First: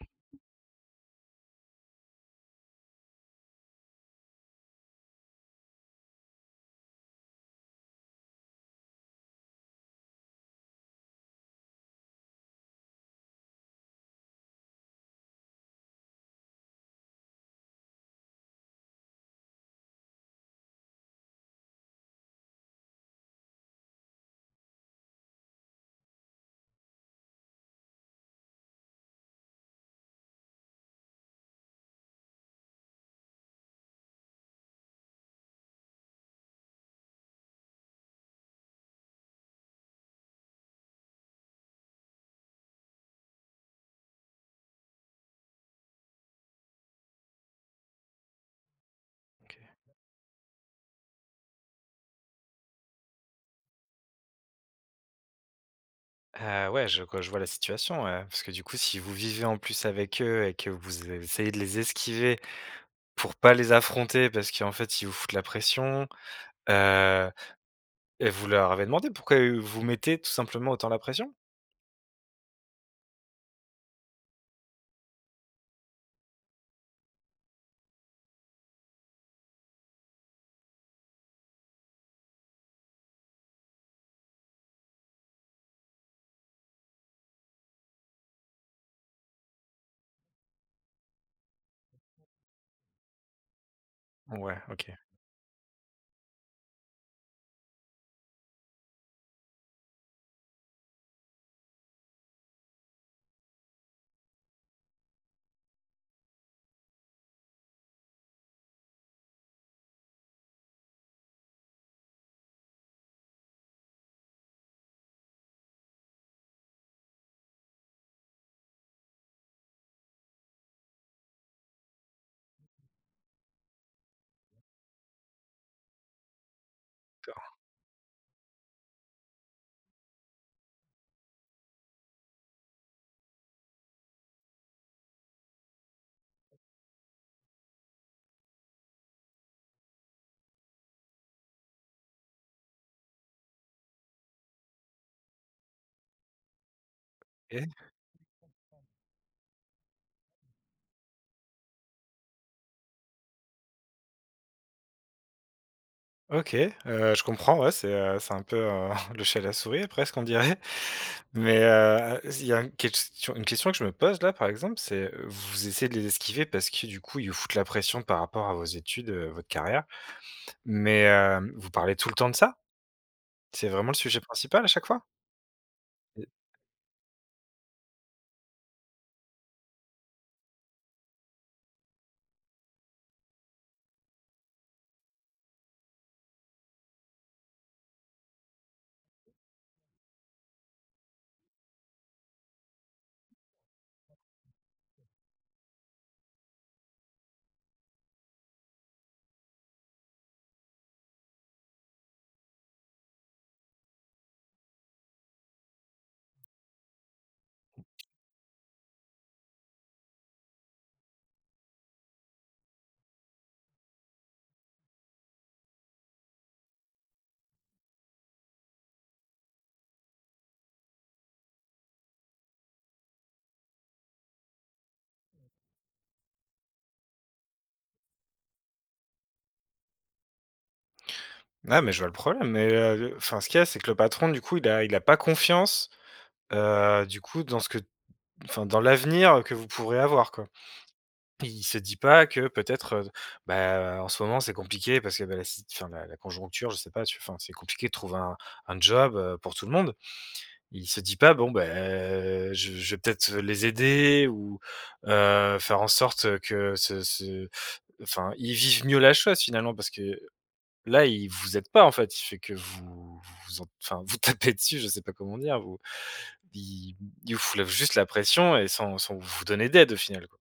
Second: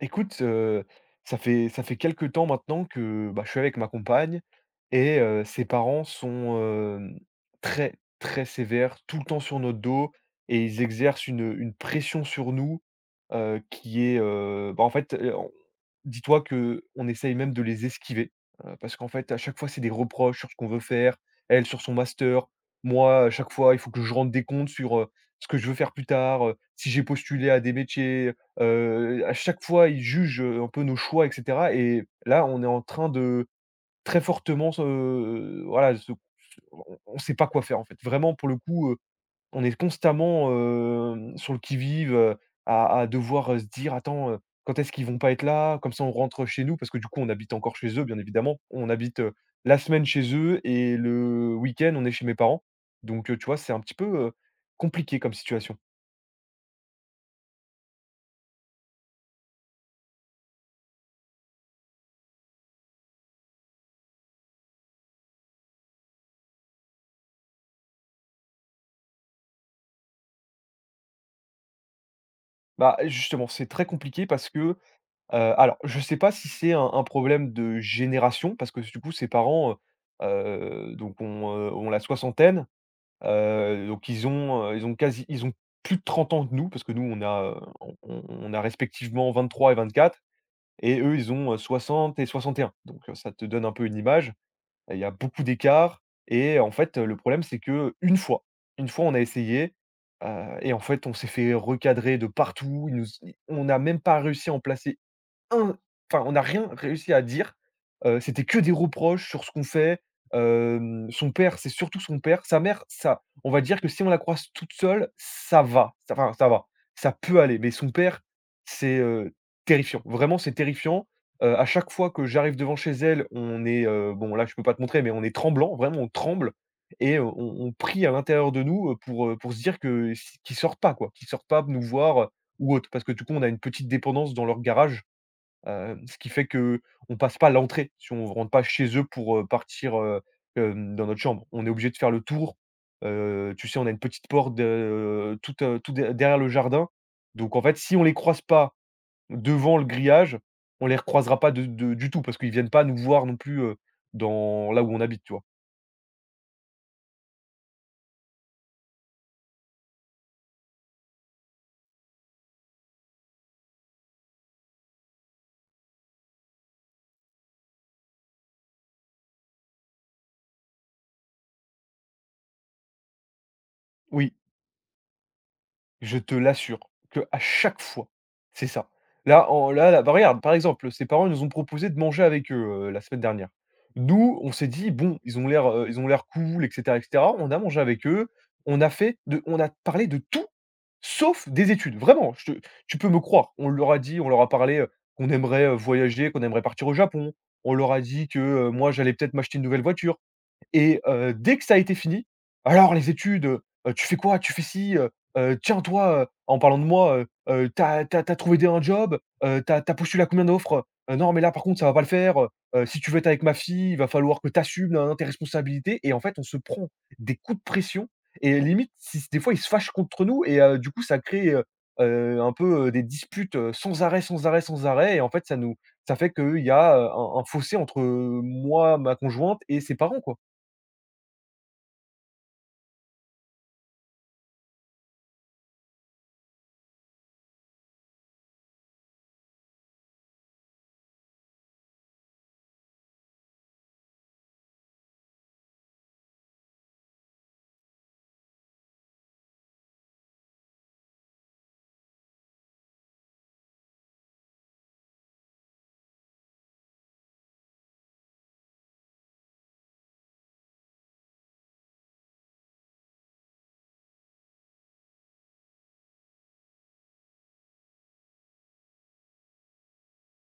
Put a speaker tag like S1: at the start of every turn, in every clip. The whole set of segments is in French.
S1: Écoute, ça fait quelques temps maintenant que, bah, je suis avec ma compagne et ses parents sont, hem, très, très sévères, tout le temps sur notre dos et ils exercent une pression sur nous, qui est, bah, en fait, dis-toi que on essaye même de les esquiver, parce qu'en fait, à chaque fois, c'est des reproches sur ce qu'on veut faire, elle sur son master, moi, à chaque fois, il faut que je rende des comptes sur, ce que je veux faire plus tard, si j'ai postulé à des métiers, à chaque fois, ils jugent, un peu nos choix et cetera. Et là, on est en train de très fortement se voilà, se on sait pas quoi faire, en fait. Vraiment, pour le coup, on est constamment, sur le qui-vive, à devoir, se dire: «Attends, quand est-ce qu'ils vont pas être là?» Comme ça, on rentre chez nous parce que du coup, on habite encore chez eux, bien évidemment. On habite,
S2: OK.
S1: la semaine chez eux et le week-end, on est chez mes parents. Donc, tu vois, c'est un petit peu, compliqué comme situation.
S2: Ah ouais, je vois la situation, ouais, parce que du coup, si vous vivez en plus avec eux et que essayez de les esquiver pour pas les affronter parce qu'en fait, ils vous foutent la pression, heu et vous leur avez demandé pourquoi, vous mettez tout simplement autant la pression?
S1: Bah, justement, c'est très compliqué parce que, alors je sais pas si c'est un problème de génération parce que du coup, ses parents, donc ont, ont la soixantaine. Donc ils ont quasi ils ont plus de 30 ans que nous, parce que nous on a, on on a respectivement 23 et 24 et eux ils ont, 60 et 61. Donc ça te donne un peu une image.
S2: Ouais, OK.
S1: Il y a beaucoup d'écart et en fait, le problème c'est que une fois on a essayé, heu et en fait on s'est fait recadrer de partout. Ils nous on n'a même pas réussi à en placer In enfin, on n'a rien réussi à dire. C'était que des reproches sur ce qu'on fait. Son père, c'est surtout son père. Sa mère, ça on va dire que si on la croise toute seule, ça va. Ça Enfin, ça va, ça peut aller. Mais son père, c'est, terrifiant. Vraiment, c'est terrifiant. À chaque fois que j'arrive devant chez elle, on est, bon là, je peux pas te montrer, mais on est tremblant, vraiment, on tremble et on prie à l'intérieur de nous, pour se dire que s qu'ils sortent pas, quoi, qu'ils sortent pas nous voir, ou autre. Parce que du coup, on a une petite dépendance dans leur garage. Ce qui fait que on passe pas l'entrée, si on rentre pas chez eux pour, partir, dans notre chambre. On est obligé de faire le tour, tu sais, on a une petite porte tout de derrière le jardin. Donc en
S2: Et
S1: fait, si on les croise pas devant le grillage, on les recroisera pas de du tout parce qu'ils viennent pas nous voir non plus, dans là où on habite, tu vois?
S2: OK, je comprends, ouais, c'est un peu, le chat et la souris presque, on dirait. Mais, il y a une question que je me pose là, par exemple, c'est, vous essayez de les esquiver parce que du coup, ils vous foutent la pression par rapport à vos études, votre carrière. Mais vous parlez tout le temps de ça? C'est vraiment le sujet
S1: Oui.
S2: principal à chaque fois?
S1: Je
S2: Et
S1: te l'assure que à chaque fois, c'est ça. Là, bah, regarde, par exemple, ses parents, ils nous ont proposé de manger avec eux, la semaine dernière. Nous, on s'est dit: «Bon, ils ont l'air cool et cetera et cetera». On a mangé avec eux, on a parlé de tout, sauf des études. Vraiment, je te tu peux me croire. On leur a dit, on leur a parlé, qu'on aimerait, voyager, qu'on aimerait partir au Japon. On leur a dit que, moi, j'allais peut-être m'acheter une nouvelle voiture. Et dès que ça a été fini: «Alors les études, tu fais quoi? Tu fais ci, tiens toi,» en parlant de moi, t'as as tu trouvé des un job? T'as as postulé à combien d'offres? Non mais là par contre ça va pas le faire, si tu veux être avec ma fille, il va falloir que t'assumes assumes nin tes responsabilités» et en fait on se prend des coups de pression et limite si des fois ils se fâchent contre nous et du coup ça crée, un peu, des disputes, sans arrêt, sans arrêt, sans arrêt et en fait ça fait qu'il y a, un fossé entre, moi, ma conjointe et ses parents, quoi.
S2: Ah mais je vois le problème, mais enfin ce qu'il y a, c'est que le patron du coup, il a pas confiance. Du coup, dans ce que enfin, dans l'avenir que vous pourrez avoir, quoi. Il se dit pas que peut-être, bah, en ce moment, c'est compliqué parce que, bah, la si enfin, la conjoncture, je sais pas, tu enfin, c'est compliqué de trouver un job, pour tout le monde. Il se dit pas: «Bon, bah, je vais peut-être les aider ou, faire en sorte que ce» enfin, ils vivent mieux la chose finalement parce que là, ils vous aident pas, en fait. Il fait que vous vous en enfin, vous tapez dessus, je sais pas comment dire, vous ils il vous soulève juste la pression et sans vous donner d'aide au final, quoi.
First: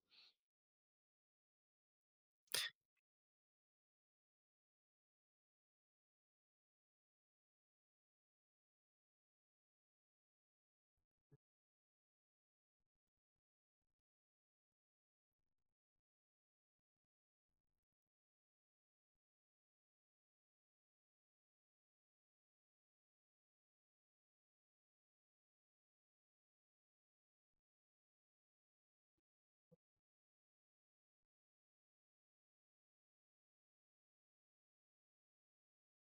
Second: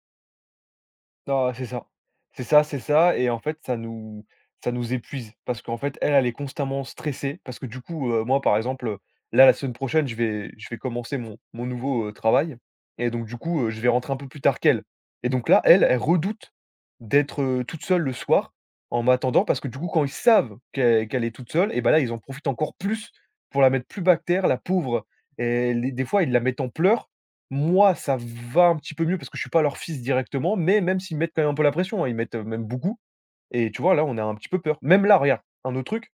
S1: Non, c'est ça. C'est ça, c'est ça et en fait, ça nous épuise parce qu'en fait, elle, elle est constamment stressée parce que du coup, moi, par exemple, là, la semaine prochaine, je vais commencer mon nouveau, travail et donc du coup, je vais rentrer un peu plus tard qu'elle et donc là, elle, elle redoute d'être, toute seule le soir en m'attendant parce que du coup, quand ils savent qu'elle est toute seule et bah, là, ils en profitent encore plus pour la mettre plus bas terre, la pauvre et les des fois, ils la mettent en pleurs. Moi, ça va un petit peu mieux parce que je suis pas leur fils directement, mais même s'ils mettent quand même un peu la pression, hein, ils mettent, même beaucoup et tu vois, là, on a un petit peu peur. Même là, regarde, un autre truc,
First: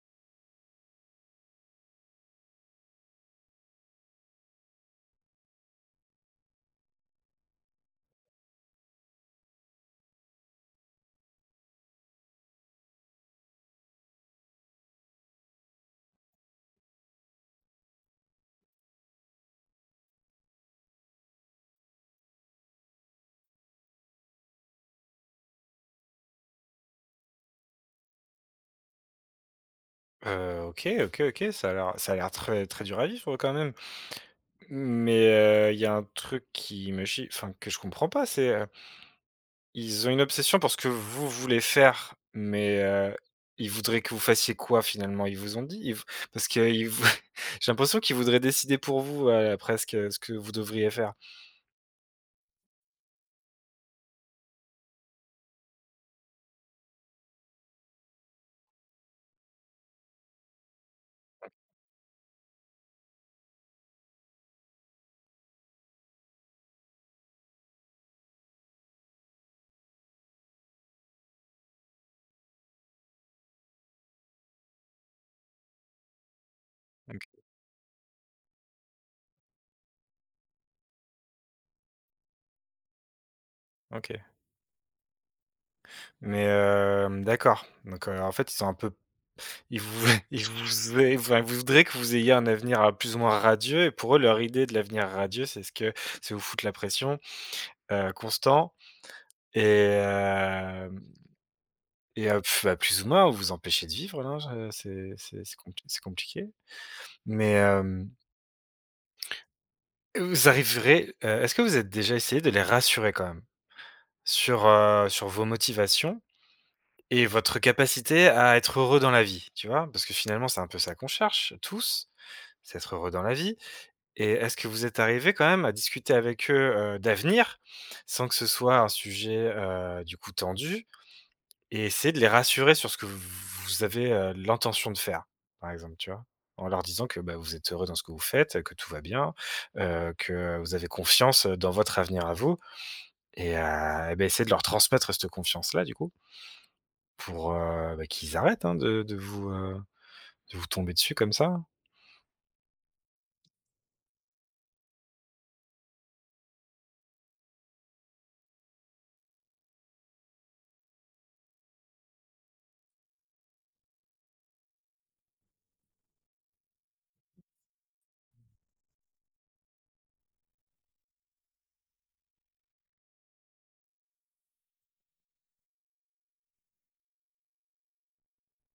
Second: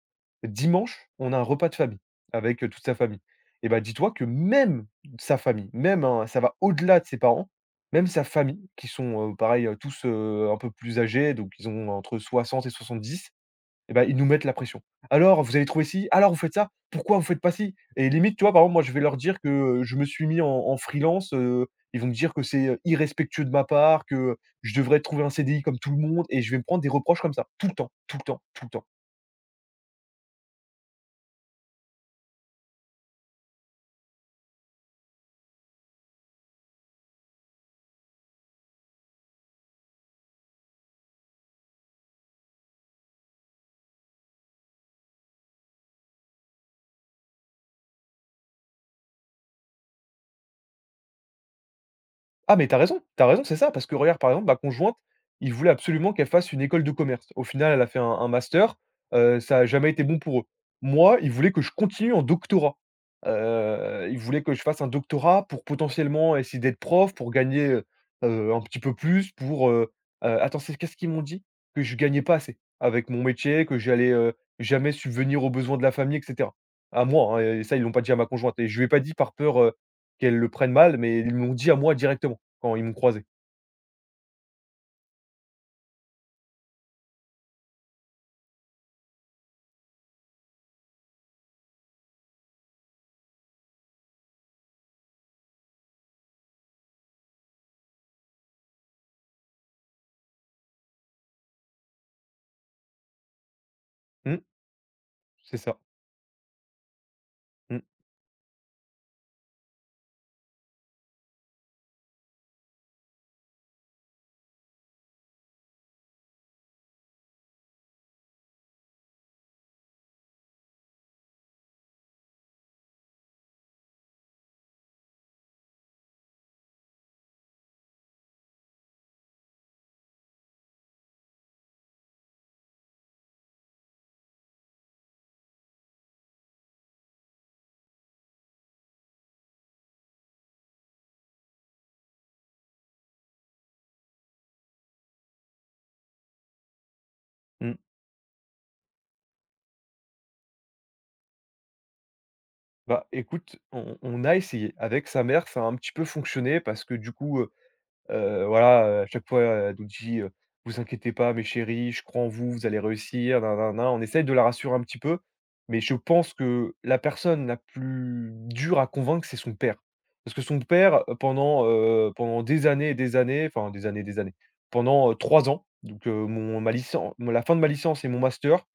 S1: dimanche, on a un repas de famille avec, toute sa famille et bah, dis-toi que même sa famille, même, hein, ça va au-delà de ses parents, même sa famille qui sont, pareil, tous, un peu plus âgés, donc ils ont entre 60 et 70. Et ben ils nous mettent la pression. «Alors, vous avez trouvé ci? Alors, vous faites ça? Pourquoi vous faites pas ci?» Et limite, tu vois, par exemple, moi, je vais leur dire que, je me suis mis en freelance, ils vont me dire que c'est, irrespectueux de ma part, que je devrais trouver un CDI comme tout le monde et je vais me prendre des reproches comme ça, tout le temps, tout le temps, tout le temps.
S2: OK. Ça a l'air très très dur à vivre quand même. Mais, il y a un truc qui me chie enfin que je comprends pas, c'est, ils ont une obsession pour ce que vous voulez faire, mais, ils voudraient que vous fassiez quoi finalement? Ils vous ont dit? Ils v parce qu'ils vou j'ai l'impression qu'ils voudraient décider pour vous, presque, ce que vous devriez faire.
S1: Ah mais t'as raison, c'est ça, parce que regarde, par exemple, ma conjointe, il voulait absolument qu'elle fasse une école de commerce. Au final, elle a fait un master, ça n'a jamais été bon pour eux. Moi, ils voulaient que je continue en doctorat. Ils voulaient que je fasse un doctorat pour potentiellement essayer d'être prof, pour gagner, un petit peu plus, pour, attends, c'est qu'est-ce qu'ils m'ont dit? Que je gagnais pas assez avec mon métier, que j'allais, jamais subvenir aux besoins de la famille et cetera. À
S2: OK.
S1: moi, hein, et ça, ils l'ont pas dit à ma conjointe et je lui ai pas dit par peur, qu'elle le prenne mal, mais ils m'ont dit à moi directement. Quand ils m'ont croisé.
S2: OK. Mais, d'accord. Donc, en fait, ils sont un peu... Ils vous ils vous ai enfin, vous voudrez que vous ayez un avenir, plus ou moins radieux et pour eux, leur idée de l'avenir radieux, c'est ce que c'est vous foutre la pression, constant et hem et bah, plus ou moins vous empêcher de vivre, non?
S1: Mmh,
S2: Je
S1: c'est ça.
S2: c'est compliqué. Mais
S1: Mmh,
S2: vous arriverez, est-ce que vous êtes déjà essayé de les rassurer quand même sur, sur vos motivations et votre capacité à être heureux dans la vie, tu vois? Parce que finalement, c'est un peu ça qu'on cherche tous, c'est être heureux dans la vie. Et est-ce que vous êtes arrivé quand même à discuter avec eux, d'avenir, sans que ce soit un sujet, du coup tendu, et essayer de les rassurer sur ce que v vous avez, l'intention de faire, par exemple, tu vois? En leur disant que, bah, vous êtes heureux dans ce que vous faites, que tout va bien, que vous avez confiance, dans votre avenir à vous et beh, essayer de leur transmettre cette confiance-là, du coup, pour,
S1: mmh.
S2: bah, qu'ils arrêtent, hein, de vous, de vous tomber dessus comme ça.
S1: Bah, écoute, on a essayé. Avec sa mère, ça a un petit peu fonctionné parce que du coup, voilà, à chaque fois, elle nous dit, «Vous inquiétez pas mes chéris, je crois en vous, vous allez réussir, nin nin nin». On essaye de la rassurer un petit peu, mais je pense que la personne la plus dure à convaincre, c'est son père. Parce que son père, pendant, pendant des années et des années, enfin des années et des années, pendant, 3 ans, donc, mon ma licen la fin de ma licence et mon master,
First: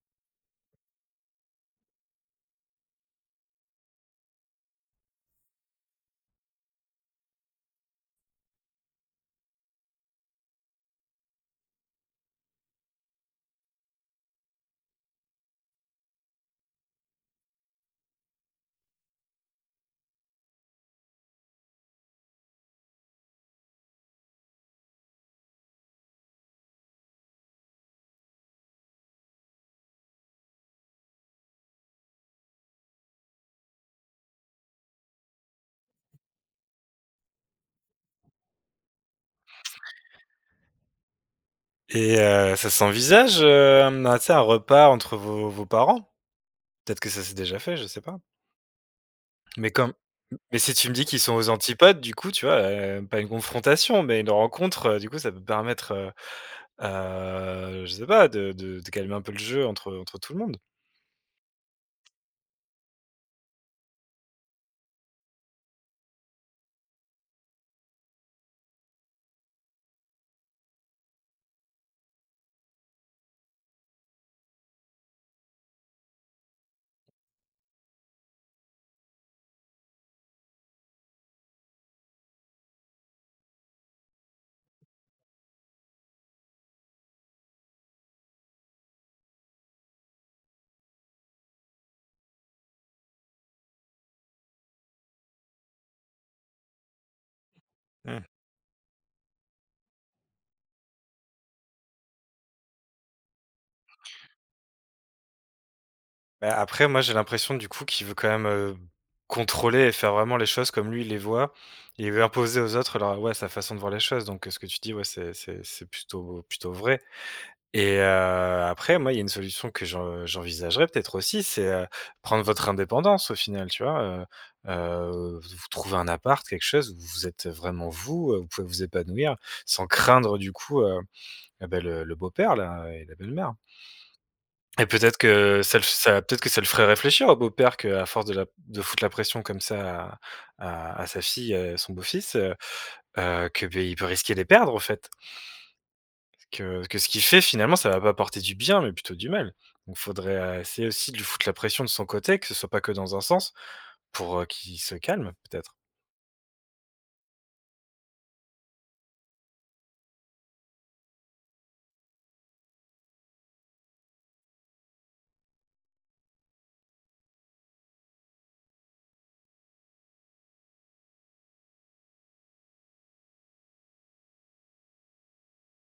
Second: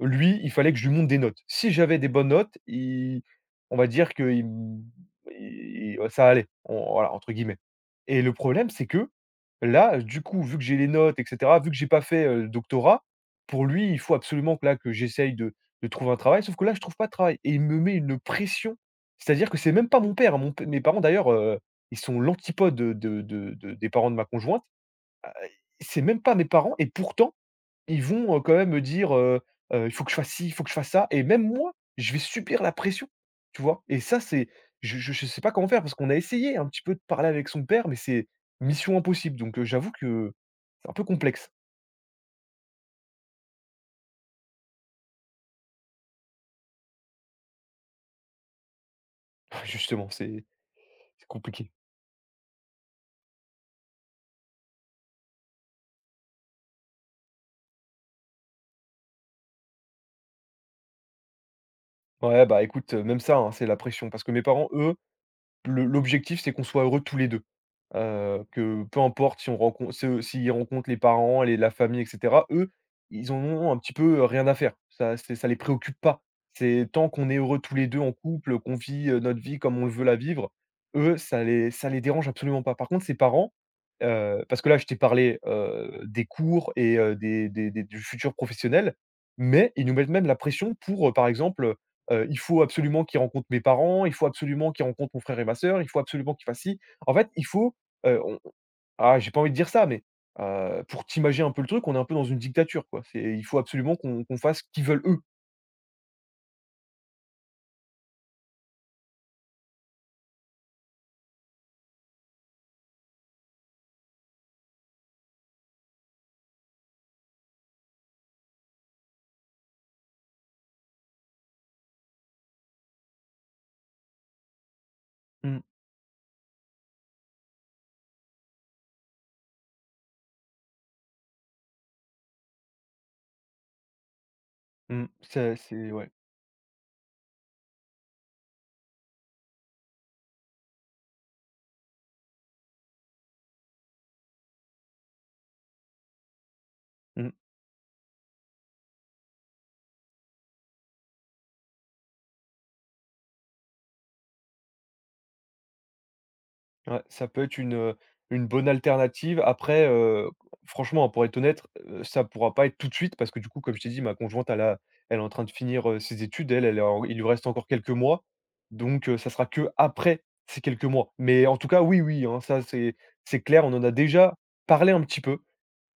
S1: lui, il fallait que je lui monte des notes. Si j'avais des bonnes notes, il on va dire qu'il me il ça allait, on voilà, entre guillemets. Et le problème, c'est que là, du coup, vu que j'ai les notes et cetera, vu que j'ai pas fait, le doctorat, pour lui, il faut absolument que là, que j'essaye de trouver un travail. Sauf que là, je trouve pas de travail et il me met une pression. C'est-à-dire que c'est même pas mon père, hein, mon p mes parents d'ailleurs, ils sont l'antipode, de des parents de ma conjointe. C'est même pas mes parents et pourtant ils vont, quand même me dire, «Il faut que je fasse ci, il faut que je fasse ça» et même moi, je vais subir la pression, tu vois? Et ça, c'est je sais pas comment faire parce qu'on a essayé un petit peu de parler avec son père, mais c'est mission impossible donc j'avoue que c'est un peu complexe.
S2: Et ça s'envisage, un tu sais, un repas entre vos parents? Peut-être que ça s'est déjà fait, je sais pas? Mais comme
S1: Justement, c'est
S2: mais si tu me dis qu'ils sont aux
S1: compliqué.
S2: antipodes, du coup, tu vois, pas une confrontation, mais une rencontre, du coup, ça peut permettre, je sais pas, de calmer un peu le jeu entre tout le monde?
S1: Ouais, bah, écoute, même ça, hein, c'est la pression parce que mes parents, eux le l'objectif, c'est qu'on soit heureux tous les 2. Que peu importe si on rencontre, se s'ils rencontrent les parents, les la famille et cetera, eux, ils en ont un petit peu, rien à faire. Ça c'est ça les préoccupe pas. C'est tant qu'on est heureux tous les 2 en couple, qu'on vit, notre vie comme on veut la vivre, eux, ça les dérange absolument pas. Par contre, ses parents, parce que là, je t'ai parlé, des cours et des du futur professionnel, mais ils nous mettent même la pression pour, par exemple, il faut absolument qu'il rencontre mes parents, il faut absolument qu'il rencontre mon frère et ma sœur, il faut absolument qu'il fasse ci. En fait, il faut,
S2: Mmh.
S1: on ah, j'ai pas envie de dire ça, mais, pour t'imaginer un peu le truc, on est un peu dans une dictature, quoi. C'est il faut absolument qu'on fasse ce qu'ils veulent eux.
S2: Bah, après, moi, j'ai l'impression du coup qu'il veut quand même, contrôler et faire vraiment les choses comme lui il les voit. Et il veut imposer aux autres leur ouais, sa façon de voir les choses. Donc, ce que tu dis, ouais, c'est plutôt vrai et après, moi, il y a une solution que j'envisagerais peut-être aussi, c'est, prendre votre indépendance au final, tu vois?
S1: Mmh,
S2: Vous trouvez un appart, quelque chose où vous êtes vraiment vous, vous pouvez vous épanouir sans craindre du coup, et bah, le beau-père là et la belle-mère. Et
S1: mmh,
S2: peut-être
S1: c'est
S2: que
S1: c'est ouais.
S2: ça peut-être que ça le ferait réfléchir au beau-père qu'à force de foutre la pression comme ça à sa fille et son beau-fils, que, beh, il peut risquer de les perdre en fait. Que ce qu'il
S1: Mmh.
S2: fait finalement ça va pas apporter du bien mais plutôt du mal. Donc faudrait, essayer aussi de lui foutre la pression de son côté, que ce soit pas que dans un sens, pour, qu'il se calme peut-être.
S1: Ouais, ça peut être une bonne alternative. Après, franchement, pour être honnête, ça pourra pas être tout de suite parce que du coup, comme je t'ai dit, ma conjointe, elle est en train de finir, ses études. Elle, elle est en il lui reste encore quelques mois, donc ça sera que après ces quelques mois. Mais en tout cas, oui, oui, hein, ça c'est clair. On en a déjà parlé un petit peu.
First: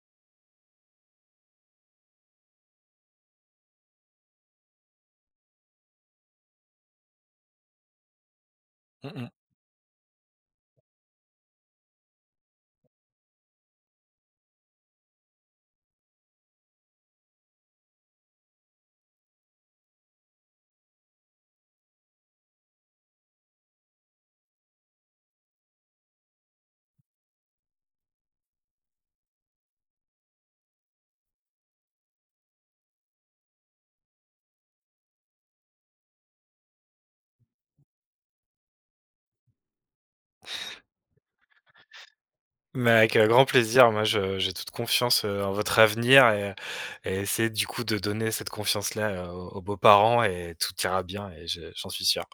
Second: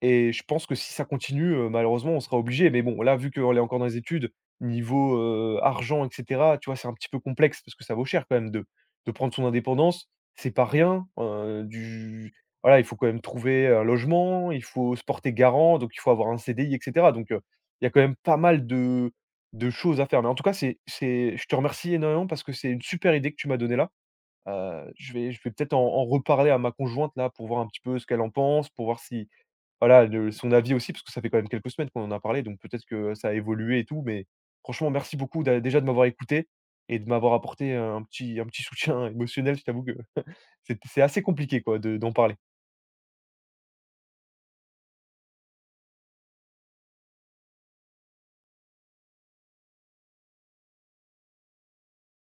S1: Et je pense que si ça continue, malheureusement, on sera obligé. Mais bon, là, vu qu'on est encore dans les études, niveau, argent et cetera, tu vois, c'est un petit peu complexe parce que ça vaut cher quand même de
S2: Mmh mh.
S1: prendre son indépendance. C'est pas rien, du voilà, il faut quand même trouver un logement, il faut se porter garant, donc il faut avoir un CDI et cetera. Donc il y a quand même pas mal de choses à faire. Mais en tout cas, c'est je te remercie énormément parce que c'est une super idée que tu m'as donnée là. Je vais peut-être en reparler à ma conjointe là pour voir un petit peu ce qu'elle en pense, pour voir si voilà, le son avis aussi, parce que ça fait quand même quelques semaines qu'on en a parlé, donc peut-être que ça a évolué et tout, mais franchement, merci beaucoup d'a déjà de m'avoir écouté et de m'avoir apporté un petit soutien émotionnel. Je t'avoue que c'est assez compliqué quoi de d'en parler.
S2: Mais avec, grand plaisir, moi je j'ai toute confiance, en votre avenir et essayer du coup de donner cette confiance-là, aux aux beaux-parents et tout ira bien et je j'en suis sûr.